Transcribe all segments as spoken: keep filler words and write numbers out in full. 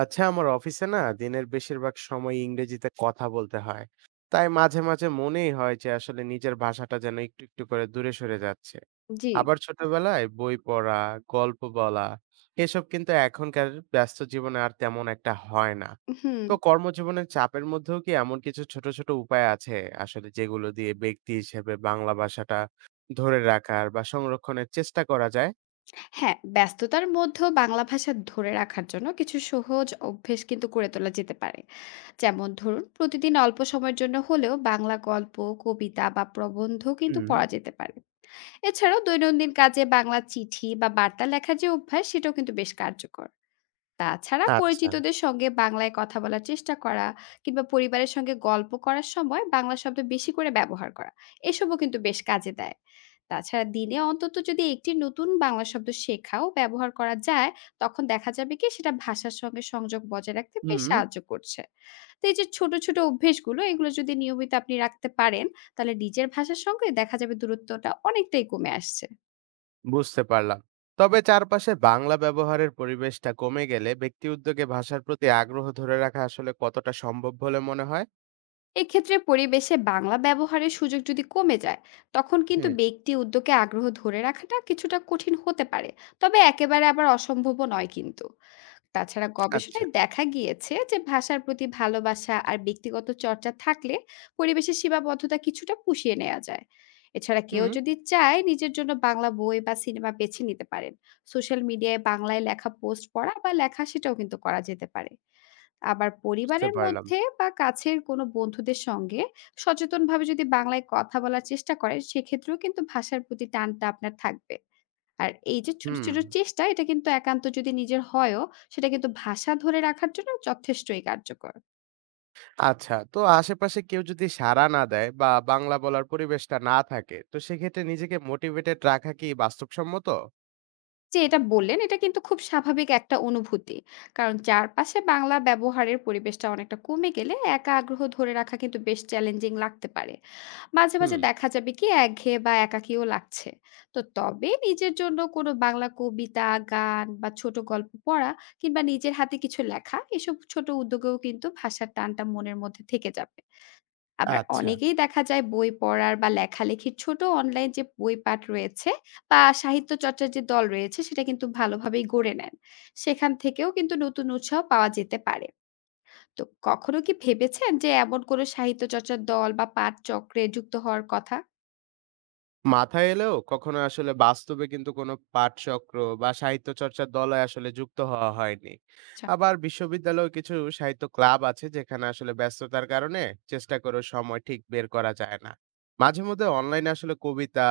আচ্ছা, আমার অফিসে না দিনের বেশিরভাগ সময় ইংরেজিতে কথা বলতে হয়, তাই মাঝে মাঝে মনেই হয় যে আসলে নিজের ভাষাটা যেন একটু একটু করে দূরে সরে যাচ্ছে। জি, আবার ছোটবেলায় বই পড়া, গল্প বলা এসব কিন্তু এখনকার ব্যস্ত জীবনে আর তেমন একটা হয় না। হুম। তো কর্মজীবনের চাপের মধ্যেও কি এমন কিছু ছোট ছোট উপায় আছে আসলে যেগুলো দিয়ে ব্যক্তি হিসেবে বাংলা ভাষাটা ধরে রাখার বা সংরক্ষণের চেষ্টা করা যায়? হ্যাঁ, ব্যস্ততার মধ্যেও বাংলা ভাষা ধরে রাখার জন্য কিছু সহজ অভ্যেস কিন্তু গড়ে তোলা যেতে পারে। যেমন ধরুন, প্রতিদিন অল্প সময়ের জন্য হলেও বাংলা গল্প, কবিতা বা প্রবন্ধ কিন্তু হুম। পড়া যেতে পারে। এছাড়াও দৈনন্দিন কাজে বাংলা চিঠি বা বার্তা লেখার যে অভ্যাস, সেটাও কিন্তু বেশ কার্যকর। তাছাড়া আচ্ছা। পরিচিতদের সঙ্গে বাংলায় কথা বলার চেষ্টা করা কিংবা পরিবারের সঙ্গে গল্প করার সময় বাংলা শব্দ বেশি করে ব্যবহার করা এসবও কিন্তু বেশ কাজে দেয়। তাছাড়া দিনে অন্তত যদি একটি নতুন বাংলা শব্দ শেখা ও ব্যবহার করা যায়, তখন দেখা যাবে কি সেটা ভাষার সঙ্গে সংযোগ বজায় রাখতে বেশ হুম। সাহায্য করছে। তো এই যে ছোট ছোট অভ্যেসগুলো, এগুলো যদি নিয়মিত আপনি রাখতে পারেন, তাহলে নিজের ভাষার সঙ্গে দেখা যাবে দূরত্বটা অনেকটাই কমে আসছে। বুঝতে পারলাম। তবে চারপাশে বাংলা ব্যবহারের পরিবেশটা কমে গেলে ব্যক্তি উদ্যোগে ভাষার প্রতি আগ্রহ ধরে রাখা আসলে কতটা সম্ভব বলে মনে হয়? এক্ষেত্রে পরিবেশে বাংলা ব্যবহারের সুযোগ যদি কমে যায়, তখন কিন্তু হুম। ব্যক্তি উদ্যোগে আগ্রহ ধরে রাখাটা কিছুটা কঠিন হতে পারে। তবে একেবারে আবার অসম্ভব নয় কিন্তু। তাছাড়া আচ্ছা। গবেষণায় দেখা গিয়েছে যে ভাষার প্রতি ভালোবাসা আর ব্যক্তিগত চর্চা থাকলে পরিবেশের সীমাবদ্ধতা কিছুটা পুষিয়ে নেওয়া যায়। এছাড়া কেউ হুম। যদি চায় নিজের জন্য বাংলা বই বা সিনেমা বেছে নিতে পারেন। সোশ্যাল মিডিয়ায় বাংলায় লেখা পোস্ট পড়া বা লেখা সেটাও কিন্তু করা যেতে পারে। আবার বুঝতে পরিবারের পারলাম। মধ্যে বা কাছের কোনো বন্ধুদের সঙ্গে সচেতনভাবে যদি বাংলায় কথা বলার চেষ্টা করেন সেক্ষেত্রেও কিন্তু ভাষার প্রতি টানটা আপনার থাকবে। আর এই যে ছোট, হুম। ছোট চেষ্টা, এটা কিন্তু একান্ত যদি নিজের হয়ও, সেটা কিন্তু ভাষা ধরে রাখার জন্য যথেষ্টই কার্যকর। আচ্ছা, তো আশেপাশে কেউ যদি সাড়া না দেয় বা বাংলা বলার পরিবেশটা না থাকে, তো সেক্ষেত্রে নিজেকে মোটিভেটেড রাখা কি বাস্তবসম্মত? যে এটা বললেন, এটা কিন্তু খুব স্বাভাবিক একটা অনুভূতি। কারণ চারপাশে বাংলা ব্যবহারের পরিবেশটা অনেকটা কমে গেলে একা আগ্রহ ধরে রাখা কিন্তু বেশ চ্যালেঞ্জিং লাগতে পারে। মাঝে, মাঝে হুম। দেখা যাবে কি একঘেয়ে বা একাকীও লাগছে। তো তবে নিজের জন্য কোনো বাংলা কবিতা, গান বা ছোট গল্প পড়া কিংবা নিজের হাতে কিছু লেখা, এসব ছোট উদ্যোগেও কিন্তু ভাষার টানটা মনের মধ্যে থেকে যাবে। আবার আচ্ছা। অনেকেই দেখা যায় বই পড়ার বা লেখালেখির ছোট অনলাইন যে বই পাঠ রয়েছে বা সাহিত্য চর্চার যে দল রয়েছে সেটা কিন্তু ভালোভাবেই গড়ে নেন। সেখান থেকেও কিন্তু নতুন উৎসাহ পাওয়া যেতে পারে। তো কখনো কি ভেবেছেন যে এমন কোনো সাহিত্য চর্চার দল বা পাঠ চক্রে যুক্ত হওয়ার কথা? মাথায় এলেও কখনো আসলে বাস্তবে কিন্তু কোনো পাঠচক্র বা সাহিত্য চর্চার দলে আসলে যুক্ত হওয়া হয়নি। আচ্ছা। আবার বিশ্ববিদ্যালয়ে কিছু সাহিত্য ক্লাব আছে যেখানে আসলে ব্যস্ততার কারণে চেষ্টা করেও সময় ঠিক বের করা যায় না। মাঝে মধ্যে অনলাইনে আসলে কবিতা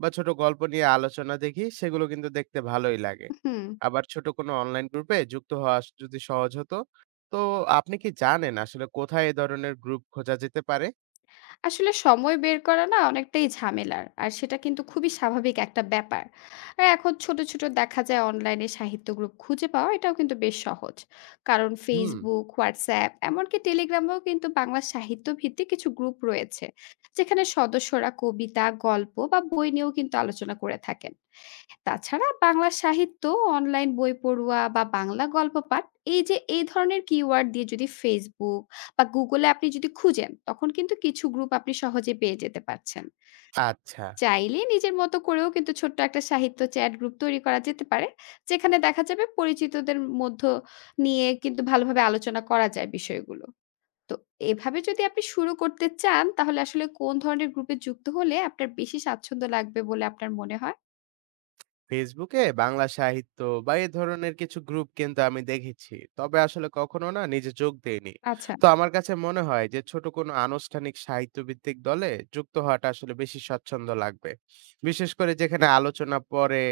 বা ছোট গল্প নিয়ে আলোচনা দেখি, সেগুলো কিন্তু দেখতে ভালোই লাগে। হুম। আবার ছোট কোনো অনলাইন গ্রুপে যুক্ত হওয়া আস- যদি সহজ হতো, তো আপনি কি জানেন আসলে কোথায় এ ধরনের গ্রুপ খোঁজা যেতে পারে? আসলে সময় বের করা না অনেকটাই ঝামেলার। আর সেটা কিন্তু খুবই স্বাভাবিক একটা ব্যাপার। আর এখন ছোট, ছোট দেখা যায় অনলাইনে সাহিত্য গ্রুপ খুঁজে পাওয়া, এটাও কিন্তু বেশ সহজ। কারণ হুম। Facebook, WhatsApp এমনকি Telegram এও কিন্তু বাংলা সাহিত্য ভিত্তিক কিছু গ্রুপ রয়েছে। যেখানে সদস্যরা কবিতা, গল্প বা বই নিয়েও কিন্তু আলোচনা করে থাকেন। তাছাড়া বাংলা সাহিত্য, অনলাইন বই পড়ুয়া বা বাংলা গল্প পাঠ, এই যে এই ধরনের কিওয়ার্ড দিয়ে যদি Facebook বা Google এ আপনি যদি খুঁজেন, তখন কিন্তু কিছু গ্রুপ আপনি সহজে পেয়ে যেতে পারছেন। আচ্ছা। চাইলে নিজের মতো করেও কিন্তু ছোট্ট একটা সাহিত্য চ্যাট গ্রুপ তৈরি করা যেতে পারে। যেখানে দেখা যাবে পরিচিতদের মধ্য নিয়ে কিন্তু ভালোভাবে আলোচনা করা যায় বিষয়গুলো। তো এভাবে যদি আপনি শুরু করতে চান, তাহলে আসলে কোন ধরনের গ্রুপে যুক্ত হলে আপনার বেশি স্বাচ্ছন্দ্য লাগবে বলে আপনার মনে হয়? ফেসবুকে বাংলা সাহিত্য বা এ ধরনের কিছু গ্রুপ কিন্তু আমি দেখেছি, তবে আসলে কখনো না নিজে যোগ দেইনি। আচ্ছা। তো আমার কাছে মনে হয় যে ছোট কোনো আনুষ্ঠানিক সাহিত্য ভিত্তিক দলে যুক্ত হওয়াটা আসলে বেশি স্বচ্ছন্দ লাগবে, বিশেষ করে যেখানে আলোচনা পরে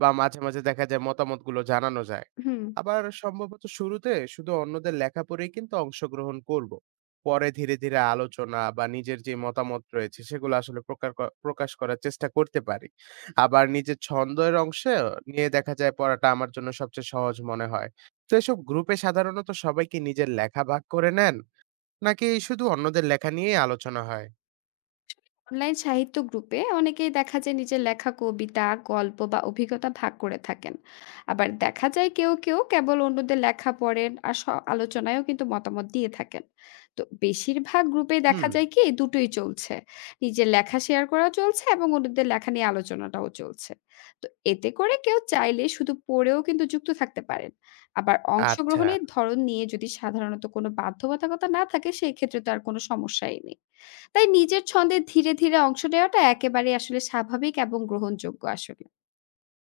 বা মাঝে মাঝে দেখা যায় মতামতগুলো জানানো যায়। হুম। আবার সম্ভবত শুরুতে শুধু অন্যদের লেখা পড়েই কিন্তু অংশগ্রহণ করব, পরে ধীরে ধীরে আলোচনা বা নিজের যে মতামত রয়েছে সেগুলো আসলে প্রকার ক- প্রকাশ করার চেষ্টা করতে পারি। আবার নিজের ছন্দের অংশে নিয়ে দেখা যায় পড়াটা আমার জন্য সবচেয়ে সহজ মনে হয়। তো এসব গ্রুপে সাধারণত সবাই কি নিজের লেখা ভাগ করে নেন? নাকি শুধু অন্যদের লেখা নিয়েই আলোচনা হয়? অনলাইন সাহিত্য গ্রুপে অনেকেই দেখা যায় নিজের লেখা কবিতা, গল্প বা অভিজ্ঞতা ভাগ করে থাকেন। আবার দেখা যায় কেউ কেউ কেবল অন্যদের লেখা পড়েন আর স- আলোচনায়ও কিন্তু মতামত দিয়ে থাকেন। তো বেশিরভাগ গ্রুপে দেখা হুম, যায় কি দুটোই চলছে, নিজের লেখা শেয়ার করা চলছে এবং অন্যদের লেখা নিয়ে আলোচনাটাও চলছে। তো এতে করে কেউ চাইলে শুধু পড়েও কিন্তু যুক্ত থাকতে পারেন। আবার আচ্ছা। অংশগ্রহণের ধরন নিয়ে যদি সাধারণত কোনো বাধ্যবাধকতা না থাকে সেই ক্ষেত্রে তো আর কোনো সমস্যাই নেই। তাই নিজের ছন্দে ধীরে, ধীরে অংশ নেওয়াটা একেবারেই আসলে স্বাভাবিক এবং গ্রহণযোগ্য আসলে।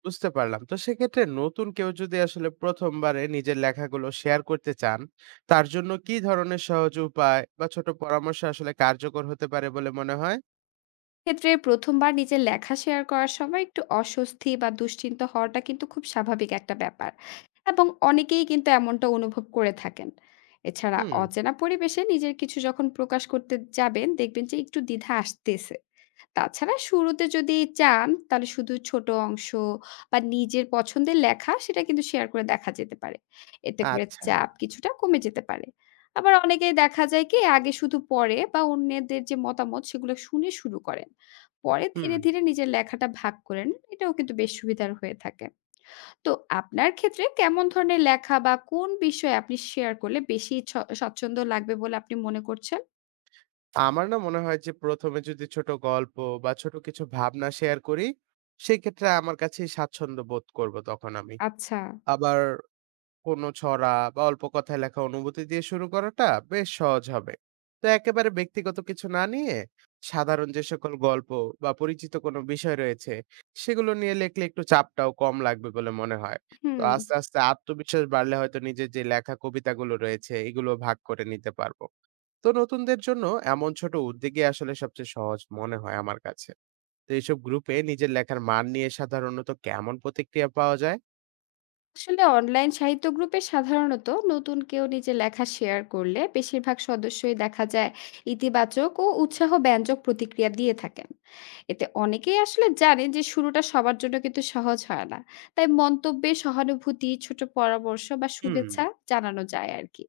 বুঝতে পারলাম। তো সেক্ষেত্রে নতুন কেউ যদি আসলে প্রথম বারে নিজের লেখাগুলো শেয়ার করতে চান, তার জন্য কি ধরনের সহজ উপায় বা ছোট পরামর্শ আসলে কার্যকর হতে পারে বলে মনে হয়? ক্ষেত্রে প্রথম বার নিজের লেখা শেয়ার করার সময় একটু অস্বস্তি বা দুশ্চিন্তা হওয়াটা কিন্তু খুব স্বাভাবিক একটা ব্যাপার, এবং অনেকেই কিন্তু এমনটা অনুভব করে থাকেন। এছাড়া হুম, অচেনা পরিবেশে নিজের কিছু যখন প্রকাশ করতে যাবেন দেখবেন যে একটু দ্বিধা আসতেছে। তাছাড়া শুরুতে যদি চান তাহলে শুধু ছোট অংশ বা নিজের পছন্দের লেখা সেটা কিন্তু শেয়ার করে দেখা যেতে পারে। এতে করে আচ্ছা। চাপ কিছুটা কমে যেতে পারে। আবার অনেকেই দেখা যায় কি আগে শুধু পড়ে বা অন্যদের যে মতামত সেগুলো শুনে শুরু করেন। পরে হুম। ধীরে, ধীরে নিজের লেখাটা ভাগ করে নেন। এটাও কিন্তু বেশ সুবিধার হয়ে থাকে। তো আপনার ক্ষেত্রে কেমন ধরনের লেখা বা কোন বিষয়ে আপনি শেয়ার করলে বেশি ছ স্বচ্ছন্দ লাগবে বলে আপনি মনে করছেন? আমার না মনে হয় যে প্রথম এ যদি ছোট গল্প বা ছোট কিছু ভাবনা শেয়ার করি, সেক্ষেত্রে আমার কাছেই স্বাচ্ছন্দ্য বোধ করব তখন আমি। আচ্ছা। আবার কোনো ছড়া বা অল্প কথায় লেখা অনুভূতি দিয়ে শুরু করাটা বেশ সহজ হবে। তো একেবারে ব্যক্তিগত কিছু না নিয়ে সাধারণ যে সকল গল্প বা পরিচিত কোনো বিষয় রয়েছে, সেগুলো নিয়ে লেখলে একটু চাপটাও কম লাগবে বলে মনে হয়। তো হুম। আস্তে, আস্তে আত্মবিশ্বাস বাড়লে হয়তো নিজের যে লেখা কবিতাগুলো রয়েছে, এগুলো ভাগ করে নিতে পারব। তো নতুনদের জন্য এমন ছোট উদ্যোগই আসলে সবচেয়ে সহজ মনে হয় আমার কাছে। তো এইসব গ্রুপে নিজের লেখার মান নিয়ে সাধারণত কেমন প্রতিক্রিয়া পাওয়া যায়? আসলে অনলাইন সাহিত্য গ্রুপে সাধারণত নতুন কেউ নিজের লেখা শেয়ার করলে বেশিরভাগ সদস্যই দেখা যায় ইতিবাচক ও উৎসাহ ব্যঞ্জক প্রতিক্রিয়া দিয়ে থাকেন। এতে অনেকেই আসলে জানেন যে শুরুটা সবার জন্য কিন্তু সহজ হয় না। তাই মন্তব্যে সহানুভূতি, ছোট পরামর্শ বা হুম। শুভেচ্ছা জানানো যায় আর কি।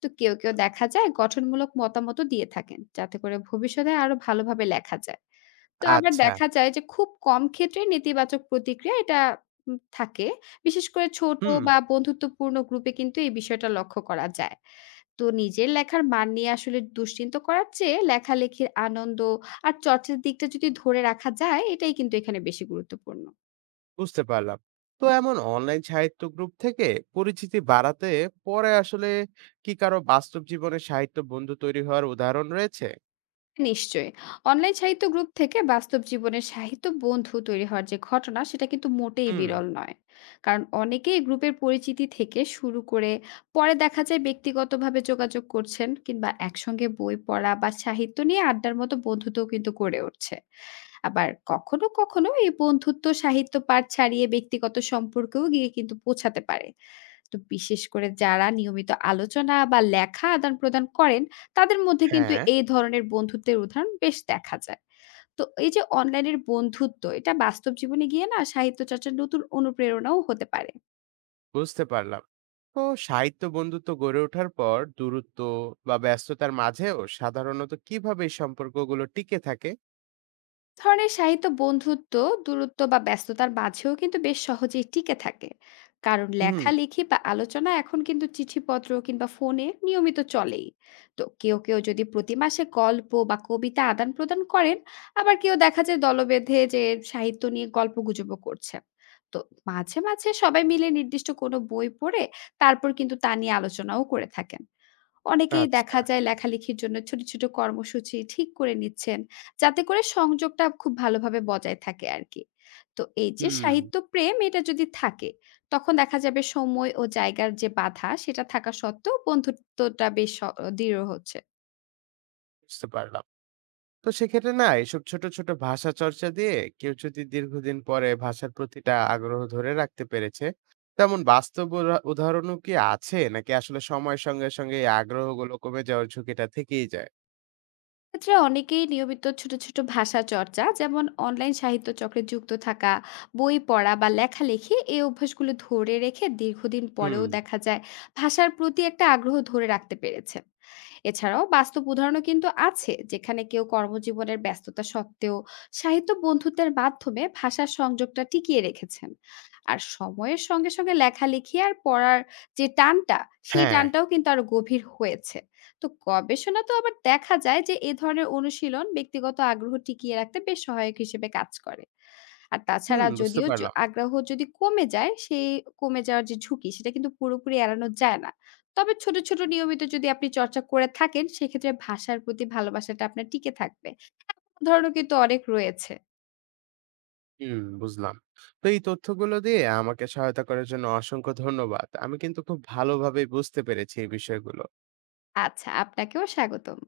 তো কেউ কেউ দেখা যায় গঠনমূলক মতামতও দিয়ে থাকেন যাতে করে ভবিষ্যতে আরো ভালোভাবে লেখা যায়। তো আবার আচ্ছা, দেখা যায় যে খুব কম ক্ষেত্রে নেতিবাচক প্রতিক্রিয়া এটা উম থাকে। বিশেষ করে ছোট হুম, বা বন্ধুত্বপূর্ণ গ্রুপে কিন্তু এই বিষয়টা লক্ষ্য করা যায়। তো নিজের লেখার মান নিয়ে আসলে দুশ্চিন্তা করার চেয়ে লেখালেখির আনন্দ আর চর্চার দিকটা যদি ধরে রাখা যায় এটাই কিন্তু এখানে বেশি গুরুত্বপূর্ণ। বুঝতে পারলাম। তো এমন অনলাইন সাহিত্য গ্রুপ থেকে পরিচিতি বাড়াতে পরে আসলে কি কারো বাস্তব জীবনে সাহিত্য বন্ধু তৈরি হওয়ার উদাহরণ রয়েছে? নিশ্চয়ই। অনলাইন সাহিত্য গ্রুপ থেকে বাস্তব জীবনের সাহিত্য বন্ধু তৈরি হওয়ার যে ঘটনা সেটা কিন্তু মোটেই হুম। বিরল নয়। কারণ অনেকেই গ্রুপের পরিচিতি থেকে শুরু করে পরে দেখা যায় ব্যক্তিগতভাবে যোগাযোগ করছেন, কিংবা একসঙ্গে বই পড়া বা সাহিত্য নিয়ে আড্ডার মতো বন্ধুত্বও কিন্তু গড়ে উঠছে। আবার কখনো কখনো এই বন্ধুত্ব সাহিত্য পাঠ ছাড়িয়ে ব্যক্তিগত সম্পর্কেও গিয়ে কিন্তু পৌঁছাতে পারে। তো বিশেষ করে যারা নিয়মিত আলোচনা বা লেখা আদান-প্রদান করেন, তাদের মধ্যে কিন্তু হ্যাঁ, এই ধরনের বন্ধুত্বের উদাহরণ বেশ দেখা যায়। তো এই যে অনলাইনের বন্ধুত্ব, এটা বাস্তব জীবনে গিয়ে না সাহিত্য চর্চার নতুন অনুপ্রেরণাও হতে পারে। বুঝতে পারলাম। তো সাহিত্য বন্ধুত্ব গড়ে ওঠার পর দূরত্ব বা ব্যস্ততার মাঝেও সাধারণত কিভাবে এই সম্পর্কগুলো টিকে থাকে? ধরনের সাহিত্য বন্ধুত্ব দূরত্ব বা ব্যস্ততার মাঝেও কিন্তু বেশ সহজেই টিকে থাকে। কারণ হুম, লেখালেখি বা আলোচনা এখন কিন্তু চিঠিপত্র কিংবা ফোনে নিয়মিত চলেই। তো কেউ কেউ যদি প্রতি মাসে গল্প বা কবিতা আদান প্রদান করেন, আবার কেউ দেখা যায় দলবেঁধে যে সাহিত্য নিয়ে গল্প গুজব করছে। তো মাঝে মাঝে সবাই মিলে নির্দিষ্ট কোনো বই পড়ে তারপর কিন্তু তা নিয়ে আলোচনাও করে থাকেন। অনেকেই আচ্ছা। দেখা যায় লেখালেখির জন্য ছোট ছোট কর্মসূচি ঠিক করে নিচ্ছেন, যাতে করে সংযোগটা খুব ভালোভাবে বজায় থাকে আরকি। তো এই যে হুম, সাহিত্য প্রেম, এটা যদি থাকে, তখন দেখা যাবে সময় ও জায়গার যে বাধা সেটা থাকা সত্ত্বেও বন্ধুত্বটা বেশ স দৃঢ় হচ্ছে। বুঝতে পারলাম। তো সেক্ষেত্রে না এসব ছোট, ছোট ভাষা চর্চা দিয়ে কেউ যদি দীর্ঘদিন পরে ভাষার প্রতিটা আগ্রহ ধরে রাখতে পেরেছে, তেমন বাস্তব উরা উদাহরণও কি আছে? নাকি আসলে সময়ের সঙ্গে, সঙ্গে এই আগ্রহগুলো কমে যাওয়ার ঝুঁকিটা থেকেই যায়? ক্ষেত্রে অনেকেই নিয়মিত ছোট ছোট ভাষা চর্চা, যেমন অনলাইন সাহিত্য চক্রে যুক্ত থাকা, বই পড়া বা লেখালেখি এই অভ্যাসগুলো ধরে রেখে দীর্ঘদিন হুম, পরেও দেখা যায় ভাষার প্রতি একটা আগ্রহ ধরে রাখতে পেরেছে। এছাড়াও বাস্তব উদাহরণও কিন্তু আছে যেখানে কেউ কর্মজীবনের ব্যস্ততা সত্ত্বেও সাহিত্য বন্ধুত্বের মাধ্যমে ভাষার সংযোগটা টিকিয়ে রেখেছেন। আর সময়ের সঙ্গে সঙ্গে লেখালেখি আর পড়ার যে টানটা, সেই হ্যাঁ, টানটাও কিন্তু আরো গভীর হয়েছে। তো গবেষণা তো আবার দেখা যায় যে এ ধরনের অনুশীলন ব্যক্তিগত আগ্রহ টিকিয়ে রাখতে বেশ সহায়ক হিসেবে কাজ করে। আর হুম, তাছাড়া বুঝতে যদিও য- পারলাম। আগ্রহ যদি কমে যায়, সেই কমে যাওয়ার যে ঝুঁকি সেটা কিন্তু পুরোপুরি এড়ানো যায় না। তবে ছোট ছোট নিয়মিত যদি আপনি চর্চা করে থাকেন সেক্ষেত্রে ভাষার প্রতি ভালোবাসাটা আপনার টিকে থাকবে। ধরনও কিন্তু অনেক রয়েছে। হুম, বুঝলাম। তো এই তথ্যগুলো দিয়ে আমাকে সহায়তা করার জন্য অসংখ্য ধন্যবাদ। আমি কিন্তু খুব ভালোভাবেই বুঝতে পেরেছি এই বিষয়গুলো। আচ্ছা, আপনাকেও স্বাগতম।